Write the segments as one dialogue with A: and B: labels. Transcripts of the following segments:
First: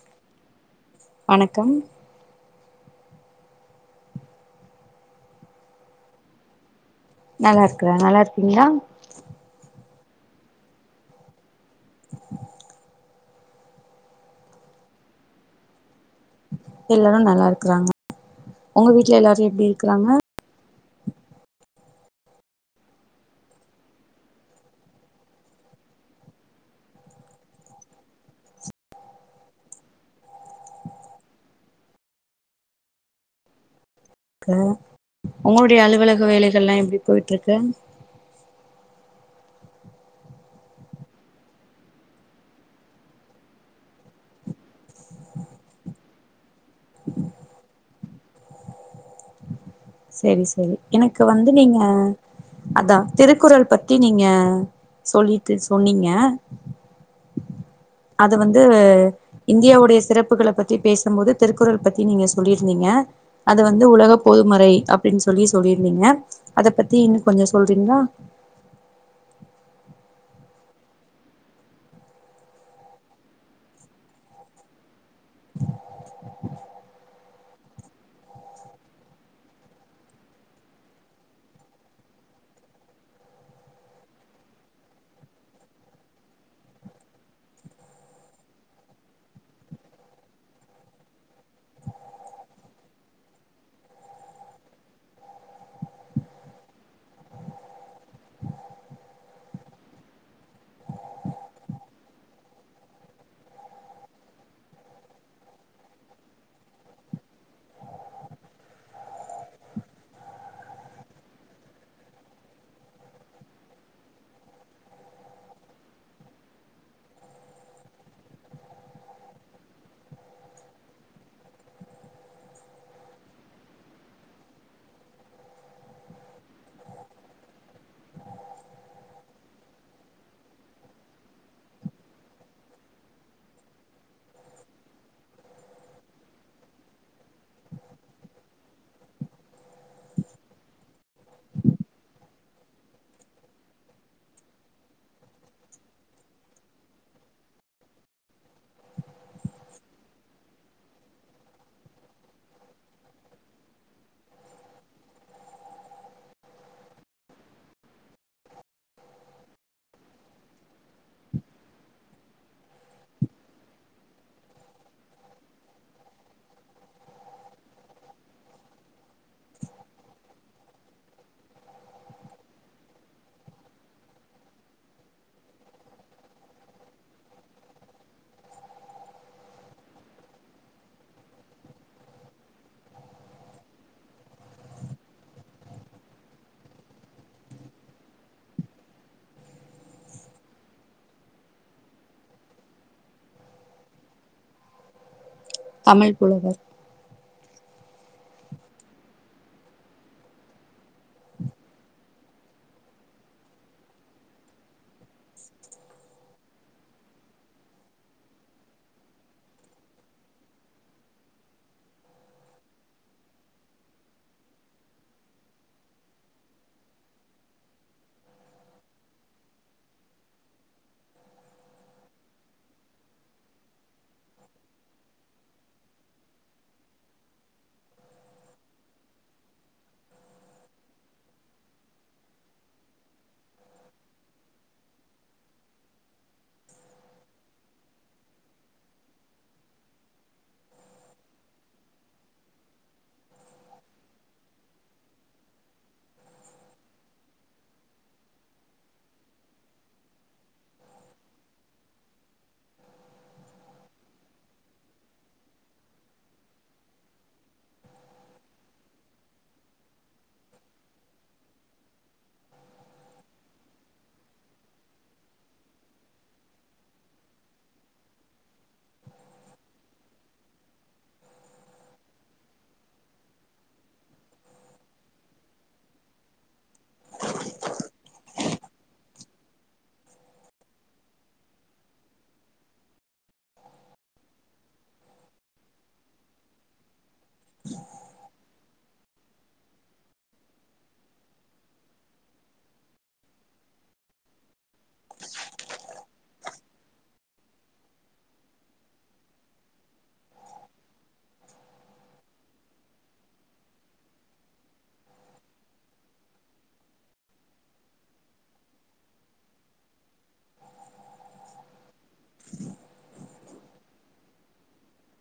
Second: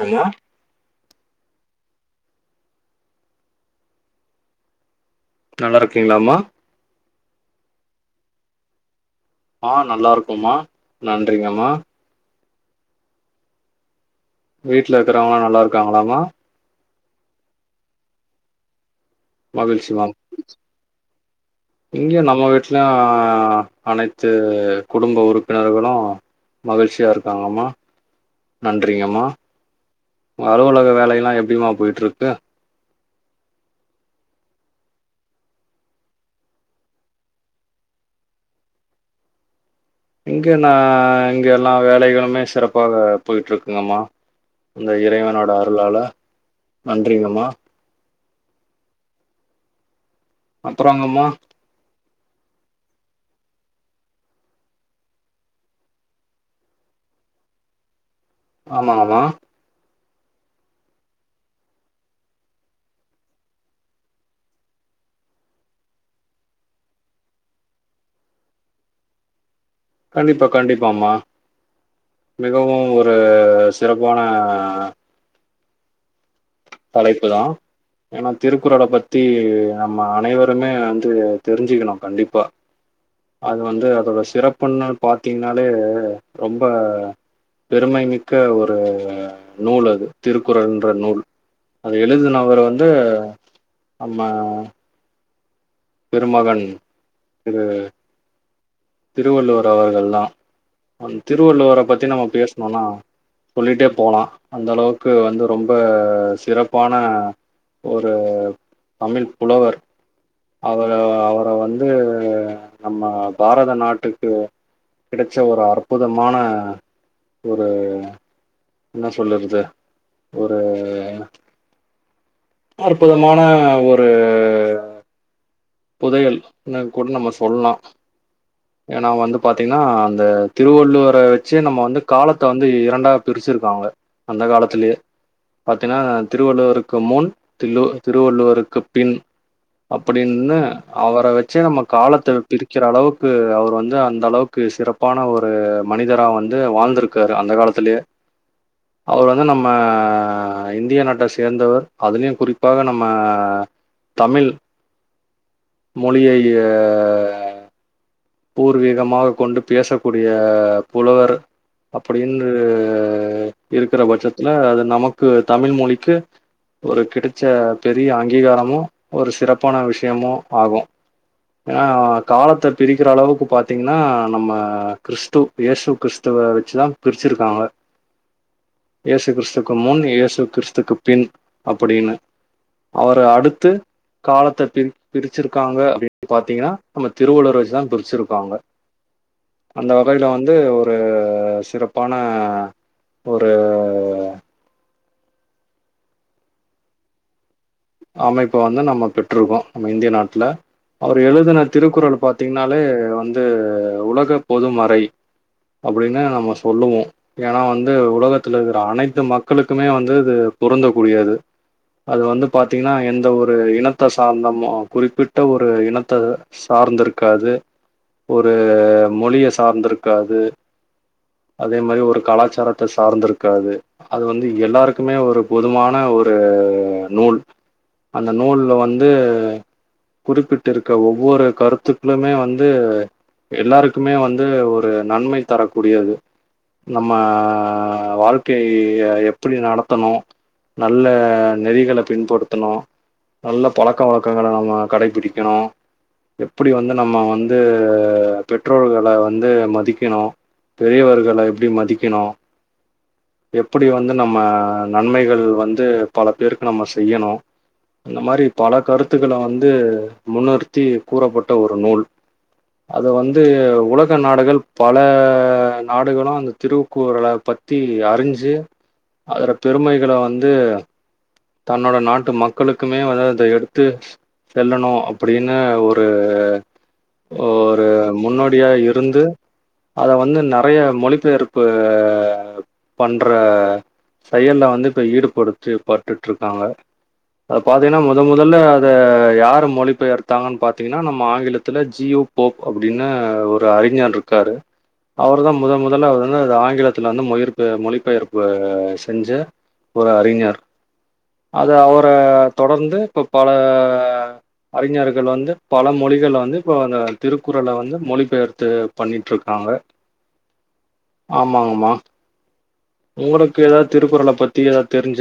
A: hello
B: வணக்கம்
A: நல்லா இருக்கீங்களா மா
B: நல்லா இருக்குறேன் நல்லா இருக்கீங்களா
A: ஆ நல்லா இருக்கோம்மா நன்றிங்கம்மா வீட்டுல இருக்கிறவங்கல்லாம் நல்லா இருக்காங்களாமா
B: எல்லாரும் நல்லா இருக்கறாங்க உங்க வீட்டுல எல்லாரும்
A: மகிழ்ச்சி மேம் இங்கையும் நம்ம வீடலயும் அனைத்து குடும்ப உறுப்பினர்களும் மகிழ்ச்சியா இருக்காங்கம்மா நன்றிங்கம்மா அலுவலக வேலையெல்லாம் எப்படியமா போயிட்டு இருக்கு
B: பரவால்ல உங்களுடைய அலுவலக வேலைகள் எல்லாம் எப்படி போயிட்டு இருக்கு
A: இங்கே நா இங்கே எல்லா வேலைகளுமே சிறப்பாக போயட்டுருக்குங்கம்மா அந்த இறைவனோட அருளால நன்றிங்கம்மா
B: சேரி சேரி எனக்கு
A: அப்புறங்கம்மா
B: வந்து நீங்க அதான் திருக்குறள் பத்தி நீங்க சொல்லிட்டு சொன்னீங்க அது வந்து
A: ஆமாங்கம்மா
B: இந்தியாவுடைய சிறப்புகள பத்தி பேசும்போது திருக்குறள் பத்தி நீங்க சொல்லியிருந்தீங்க அது வந்து உலக பொதுமறை அப்படின்னு சொல்லி சொல்லியிருந்தீங்க அத பத்தி இன்னும் கொஞ்சம் சொல்றீங்களா
A: கண்டிப்பாக கண்டிப்பாக மா மிகவும் ஒரு சிறப்பான தலைப்பு தான் ஏன்னா திருக்குறள பத்தி நம்ம அனைவருமே வந்து தெரிஞ்சுக்கணும் கண்டிப்பா அது வந்து அதோட சிறப்புன்னு பாத்தீங்கன்னாலே ரொம்ப பெருமைமிக்க ஒரு நூல் அது திருக்குறள்ன்ற நூல் அத எழுதினவரு வந்து நம்ம பெருமகன் இது திருவள்ளுவர் அவர்கள் தான் திருவள்ளுவரை பத்தி நம்ம பேசணும்னா சொல்லிட்டே போலாம் அந்த அளவுக்கு வந்து ரொம்ப சிறப்பான ஒரு தமிழ் புலவர் அவர அவர வந்து நம்ம பாரட் நாட்டுக்கு கிடைச்ச ஒரு அற்புதமான ஒரு என்ன சொல்லறது ஒரு அற்புதமான ஒரு புதையல்ன்னு கூட நம்ம சொல்லலாம்
B: [unintelligible]
A: ஏன்னா வந்து பாத்தீங்கன்னா அந்த திருவள்ளுவர வெச்சி நம்ம வந்து காலத்த வந்து இரண்டா பிரிச்சிருக்காங்க அந்த காலத்துலயே பாத்தினா திருவள்ளுவருக்கு முன் தில்லு திருவள்ளுவருக்கு பின் அப்படின்னு அவர வெச்சே நம்ம காலத்து பிரிக்கிற அளவுக்கு அவர் வந்து அந்த அளவுக்கு சிறப் சிறப்பான ஒரு மனிதரா வந்து வாழ்ந்திருக்காரு அந்த காலத்துலயே
B: [unintelligible]
A: அவர் வந்து நம்ம இந்திய நாட்ட சேந்தவர் அதுலயு குறிப்பாக நம்ம தமிழ் மொழியை ஆ பூர்வீகமாக கொண்டு பேசக்கூடிய புலவர் அப்படி என்று இருக்கற பட்சத்துல அது நமக்கு தமிழ் மொழிக்கு ஒரு கிடைச்ச பெரிய அங்கீகாரமு ஒரு சிறப்பான விஷயமு ஆகு ஆ காலத்த பிரிக் கிற அளவுக்கு பாத்திங்கன்னா நம்ம கிறிஸ்து இயேசு கிறிஸ்துவ வெச்சி தா பிரிச்சகருக்காங்க
B: [unintelligible]
A: இயேசு கிறிஸ்துக்கு முன் இயேசு கிறிஸ்துக்கு பின் அப்டின்னு அவரு அடுத்து காலத்த பிரி பிரிச்சிருக்காங்க அப்டின்னு பாத்தீங்கன்னா நம்ம திருவள்ளுவர வெச்சி தா பிரிச்சிருக்காங்க அந்த வகையில வந்து ஒரு சிறப்பான ஒரு
B: தமிழ் புலவர்
A: அமைப்ப வந்து நம்ம பெற்றிருக்கோ நம்ம இந்திய நாட்ல அவரு எழுதுன திருக்குறள பாத்தீங்கனாலே வந்து உலக பொது மறை அப்டின்னு தா நம்ம சொல்லுவோ ஏன்னா வந்து உலகத்துல இருக்கிற அனைத்து மக்களுக்குமே வந்து இது பொருந்த கூடியது அது வந்து பாத்தீங்கன்னா எந்த ஒரு இனத்த சார்ந்தம குறிப்பிட்ட ஒரு இனத்த சார்ந்திருக்காது ஒரு மொழிய சார்ந்திருக்காது அதே மாரி ஒரு கலாச்சாரத்த சார்ந்திருக்காது அது வந்து எல்லாருக்குமே ஒரு பொதுமான ஒரு நூல் அந்த நூல்ல வந்து குறிப்பிட்டு இருக்க ஒவ்வொரு கருத்துக்களுமே வந்து எல்லாருக்குமே வந்து ஒரு நன்மை தரக்கூடியது நம்ம வாழ்க்கைய எப்புடி நடத்தணு நல்ல நெறிகள பின்படுத்தணு நல்ல பழக்க வழக்கங்கள நம்ம கடைபிடிக்கணு எப்புடி வந்து நம்ம வந்து பெற்றோகள வந்து மதிக்கணு பெரியவர்க எப்டி மதிக்கணு எப்புடி வந்து நம்ம நன்மைகள் வந்து பல பேருக்கு நம்ம செய்யணு இந்த மாரி பல கருத்துக்கள வந்து முன்னுருத்தி கூறப்பட்ட ஒரு நூல் அது வந்து உலக நாடுகள் பல நாடுகளு அந்த திருக்குறள பத் சுத்தி அறிஞ்சி அதோட பெருமைகள வந்து தன்னோட நாட்டு மக்களுக்குமே வந்து அத எடுத்து செல்லணு அப்டின்னு ஒரு ஒரு முன்னோடியா இருந்து அத வந்து நறைய மொழிபெயர்ப்பு பண்ற செயல்ல வந்து இப்ப ஈடுபடுத்து பட்டுட்ருக்காங்க அத பாத்தீங்கன்னா மொத மொதல்ல அத யாரு மொழிபெயர்த்தாங்கன் பாத்தீங்கன்னா நம்ம ஆங்கிலத்துல ஜி யு போப் அப்டின்னு ஒரு அறிஞர் இருக்காரு அவருதா முதல் முதல்ல வந்து ஆங்கிலத்துல வந்து மொயி மொழிபெயர்ப்பு செஞ்சு ஒரு அறிஞர் அத அவர தொடர்ந்து இப்ப பல அறிஞர்கள் வந்து பல மொழிகள வந்து இப்போ அந்த திருக்குறள வந்து மொழிபெயர்த்து பண்ணிட்ருக்காங்க ஆமாங்கமா
B: [unintelligible]
A: உங்களுக்கு எதாவ்து திருக்குறள பத்தி எதா தெரிஞ்ச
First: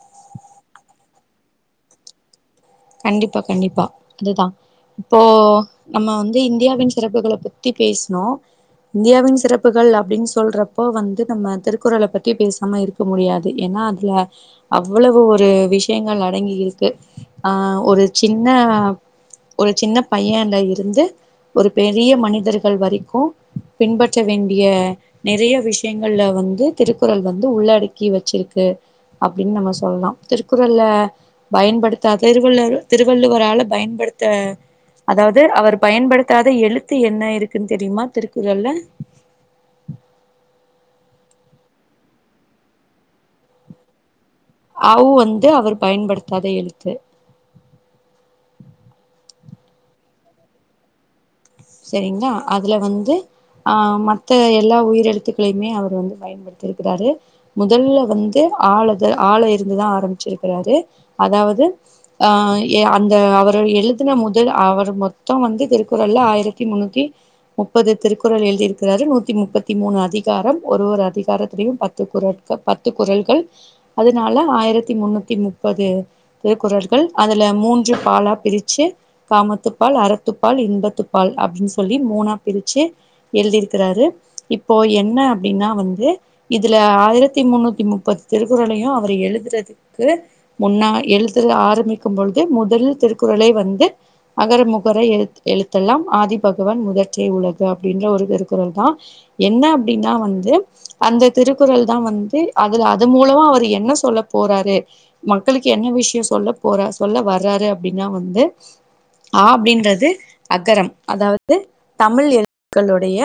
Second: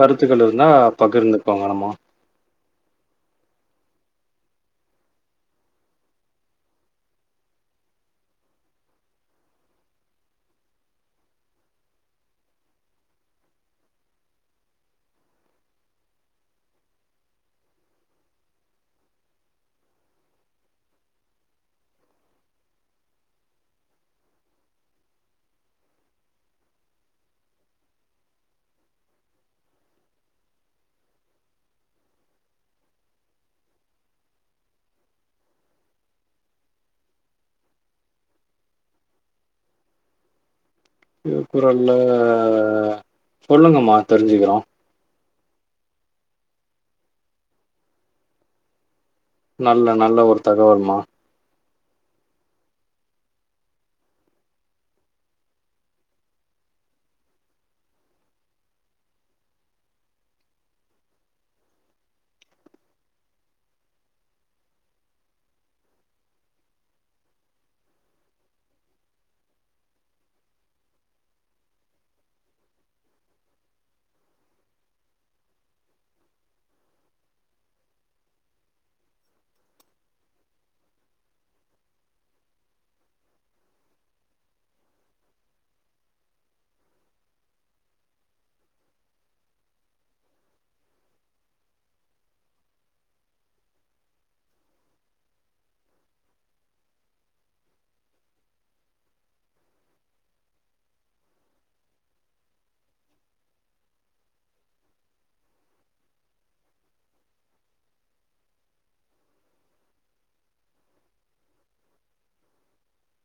A: கருத்துக்கள் இருந்தா பகிர்ந்துக்கோங்க நம்ம
B: கண்டிப்பா கண்டிப்பா அதுதா இப்போ நம்ம வந்து இந்தியாவின் சிறப்புகள பத்தி பேசனோ இந்தியாவின் சிறப்புகள் அப்டின் சொல்றப்போ வந்து நம்ம திருக்குறள பத்தி பேசாம இருக் இருக்க முடியாது எனா அதுல அவ்வளவு ஒரு விஷயங்கள் அடங்கி இருக்கு ஆ ஒரு சின்ன ஒரு சின்ன பையன்ல இருந்து ஒரு பெரிய மனிதர்கள் வரிக்கு பின்பற்ற வேண்டிய நெறைய விஷயங்கள்ல வந்து திருக்குறள் வந்து உள்ளடக்கி வெச்சிருக்கு அப்டின் நம்ம சொல்லா திருக்குறள்ல பயன்படுத் திருவள்ளுவர் திருவள்ளுவரால பயன்படுத்த அதாவ்து அவர் பயன்படுத்தாத எழுத்து என்ன இருக்குன் தெரியுமா திருக்குறள்ல
A: திருக்குறள்ல சொல்லுங்கம்மா தெரிஞ்சிக்கிறோ
B: ஔ வந்து அவர் பயன்படுத்தாத எழுத்து
A: நல்ல நல்ல ஒரு தகவல்மா
B: செரிங்களா அதுல வந்து ஆ மத்த எல்லா உயிரெழுத்துக்களையுமே அவர் வந்து பயன்படுத்திருக்கறாரு முதல்ல வந்து ஆல ஆல இருந்துதா ஆரம்பிச்சிருக்கறாரு அதாவது அ அந்த அவரு எழுதுன முதல் அவர் மொத்தோ வந்து திருக்குறள்ல ஆயிரத் தி முன்னுத்தி முப்பது திருக்குறள் எழுதி இருக்கறரு நூத்தி முப்பத்தி மூணு அதிகாரம் ஒரு ஒரு அதிகாரத்திலையு பத் து குறட்கள் பத்து குறள்கள் அதனால ஆயிரத்தி முன்னூத்தி முப்பது திருக்குற்கள் அதுல மூன்று பாலா பிரிச்சு காமத்து பால் அறத்து பால் இன்பத்து பால் அப்டின் சொல்லி மூணா பிரிச்சி எழுதிருக்றாரு இப்போ என்ன அப்டின்னா வந்து இதுல ஆயிரத்தி முன்னூத்தி முப்பது திருக்குறளையு அவரு எழுதுறதுக்கு முன்னா எழுத்து ஆரம்பிக்கும்பொழுது முதல் திருக்குறளே வந்து அகர முகர எழுத் எழுத் எல்லாம் ஆதி பகவன் முதற்றே உலகு அப்டின்ற ஒரு திருக்குறள்தா என்ன அப்டின்னா வந்து அந்த திருக்குறள்தா வந்து அதுல அது மூலமா அவர் என்ன சொல்ல போறாரு மக்களுக்கு என்ன விஷயோ சொல்ல போற சொல்ல வராரு அப்டின்னா வந்து ஆ அப்டின்றது அகரம் அதாவது தமிழ் எழுதுக்களுடைய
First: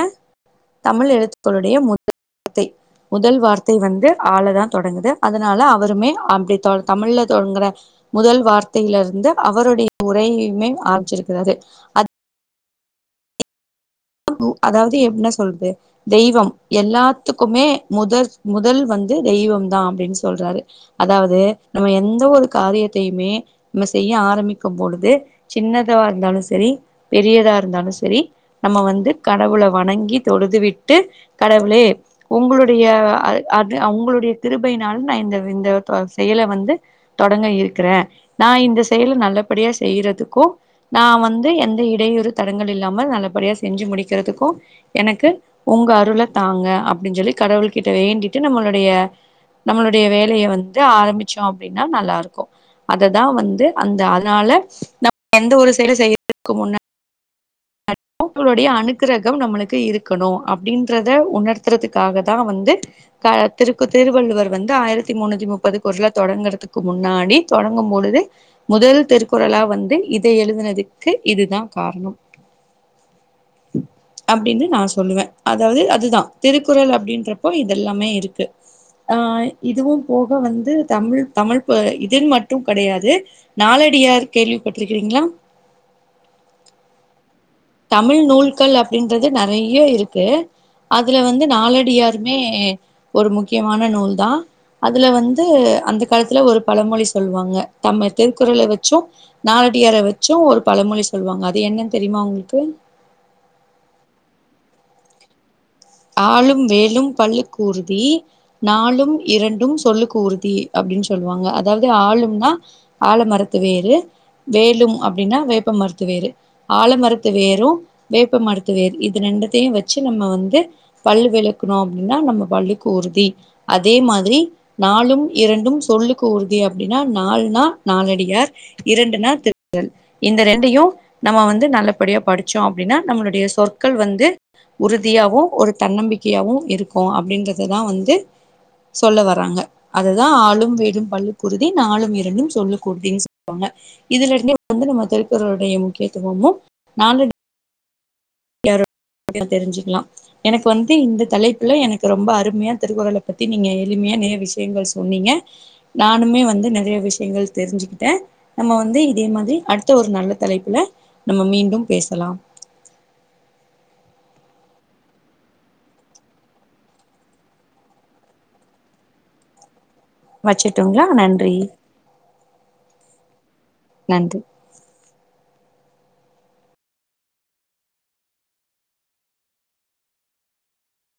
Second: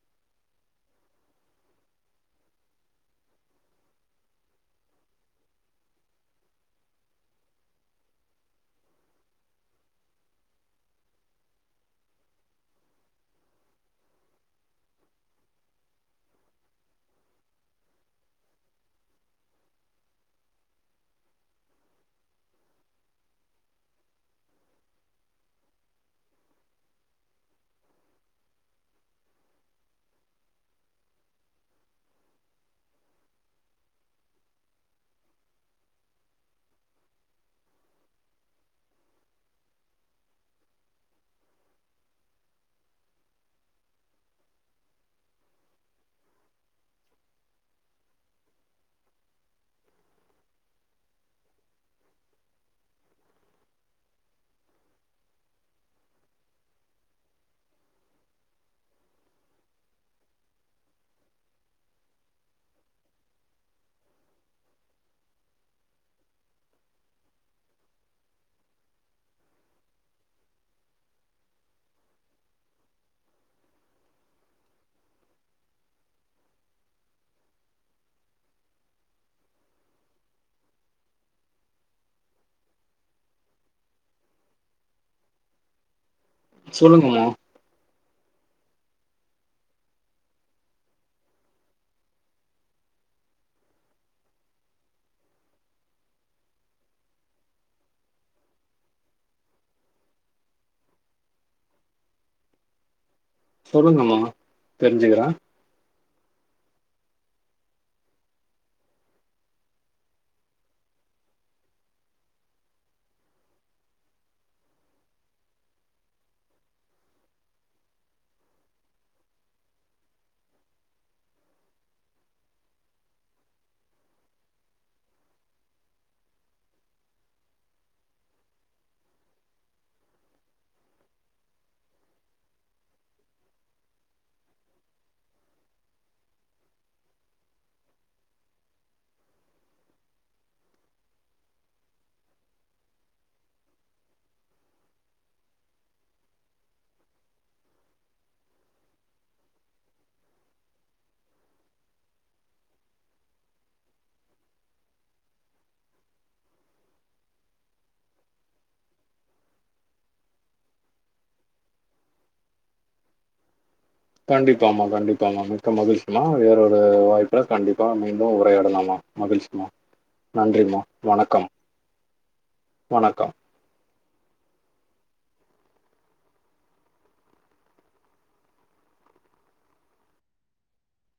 B: தமிழ் எழுத்துக்களுடைய முதல் வார்த்தை முதல் வார்த்தை வந்து ஆ லத தொடங்குது அதனால அவருமே அப்டி த தமிழ்ல தொடங்குற முதல் வார்த்தையிலருந்து அவருடைய உரையையுமே ஆரம்பிச்சிருக்கிறாரு அ [inaudible] அதாவது எப் இன்னா சொல்றது தெய்வம் எல்லாத்துக்குமே முதற் முதல் வந்து தெய்வம்தா அப்டின் சொல்றாரு அதாவது நம்ம எந்த ஒரு காரியத்தையுமே நம்ம செய்ய ஆரம்பிக்கும் பொழுது சின்னதா இருந்தாலு செரி பெரியதா இருந்தாலு செரி நம்ம வந் து கடவுள வணங்கி தொழுதுவிட்டு கடவுளே உங்களுடைய அ அது உங்களுடைய கிருபையினால் நா இந்த இந்த அ செயல வந்து தொடங்க இருக்கிறே நா இந்த செயல நல்லபடியா செய்றதுக்கு நா வந்து எந்த இடையூறு தடங்கள் இல்லாம நல்லபடியா செஞ்சு முடிக்கிறதுக்கு எனக்கு உங்க அருள தாங்க அப்டின் சொல்லி கடவுள் கிட்ட வேண்டிட்டு நம்மளுடைய நம்மளுடைய வேலய வந்து ஆரம்பிச்சோ அப்டின்னா நல்லாருக்கு அததா வந்து அந்த அதனால நம்ம எந்த ஒரு செயல செய்யறதுக்கு முன்னா டியு கடவுளுடைய அனுகிரகம் நம்மளுக்கு இருக்கணு அப்டின்றத உணர்த்துறதுக்காகதா வந்து க திருக்கு திருவள்ளுவர் வந்து ஆயிரத்தி முன்னூத்தி முப்பது குறள தொடங்குறதுக்கு முன்னாடி தொடங்கும் பொழுது முதல் திருக்குறளா வந்து இத எழுதினதுக்கு இதுதா காரணம் அப்டினு நா சொல்லுவே அதாவது அதுதா ‌திருக்குறள் அப்டின்றப்போ இதெல்லாமே இருக்கு ஆ இதுவும் போக வந்து தமிழ் தமிழ் ப இதின் மட்டு கெடையாது நாலடியார் கேள்விப்பட்டுருக்கிறீங்ளா
A: சொல்லுங்கமா
B: தமிழ் நூல்கள் அப்டின்றது நெறையா இருக்கு அதுல வந்து நாளடியாருமே ஒரு முக்கியமான நூல்தா அதுல வந்து அந்த காலத்துல ஒரு பழமொழி சொல்லுவாங்க தம்ம திருக்குறள வெச்சு நலடியார வெச்சு ஒரு பழமொழி சொல்லுவாங்க அது என்னன் தெரிமா உங்களுக்கு
A: சொல்லுங்கமா தெரிஞ்சுக்கிறே
B: ஆலும் வேலும் பள்ளுக்குறுதி நாலும் இரண்டும் சொல்லுக்கு உறுதி அப்டின் சொல்லுவாங்க அதாவது ஆலும்னா ஆல மரத்து வேரு வேலும் அப்டின்னா வேப்ப மர்த்து வேரு ஆல மரத்து வேரு வேப்ப மருத்து வேரு இது ரெண்டுத்தையு வெச்சு நம்ம வந்து பல்லு வெளக்குணோ அப்டின்னா நம்ம பல்லுக்கு உறுதி அதே மாதிரி நாலும் இரண்டும் சொல்லுக்கு உறுதி அப்டின்னா நால்னா நாலடியார் இரண்டுனா திருக்குறள் இந்த ரெண்டையுநம்ம வந்து நல்லபடியா படிச்சோ அப்டின்னா நம்மளுடைய சொற்கள் வந்து உறுதியாவு ஒரு தன்னம்பிக்கையாவு இருக்கு அப்டின்றதுதா வந்து சொல்ல வராங்க அததா ஆலும் வேலும் பள்ளுக்குறுதி நாலும் இரண்டும் சொல்லுக்குறுதின் சொல்லுவாங்க இதுல இருந்தே வந்து நம்ம திருக்குறளுடைய முக்கியத்துவமு நாலடி யாரோட [unintelligible] தெரிஞ்சுக்லா எனக்கு வந்து இந்த தலைப்புல எனக்கு ரொம்ப அருமையா திருக்குறள பத்தி நீங்க எளிமியா நெறைய விஷயங்கள் சொன்னீங்க நானுமே வந்து நெறைய விஷ்யங்கள் தெரிஞ்சுகிட்டே நம்ம வந்து இதே மாரி அடுத்த ஒரு நல்ல தலைப்புல நம்ம மீண்டும் பேசலா
A: கண்டிப்பாமா கண்டிப்பாமா மிக்க மகிழ்ச்சிமா வேறொரு வாய்ப்புல கண்டிப்பா மீண்டு உரையாடலாமா மகிழ்ச்சிமா நன்றிமா
B: வச்சுட்டுங்களா
A: வணக்கம்
B: நன்றி
A: வணக்கம்
B: நன்றி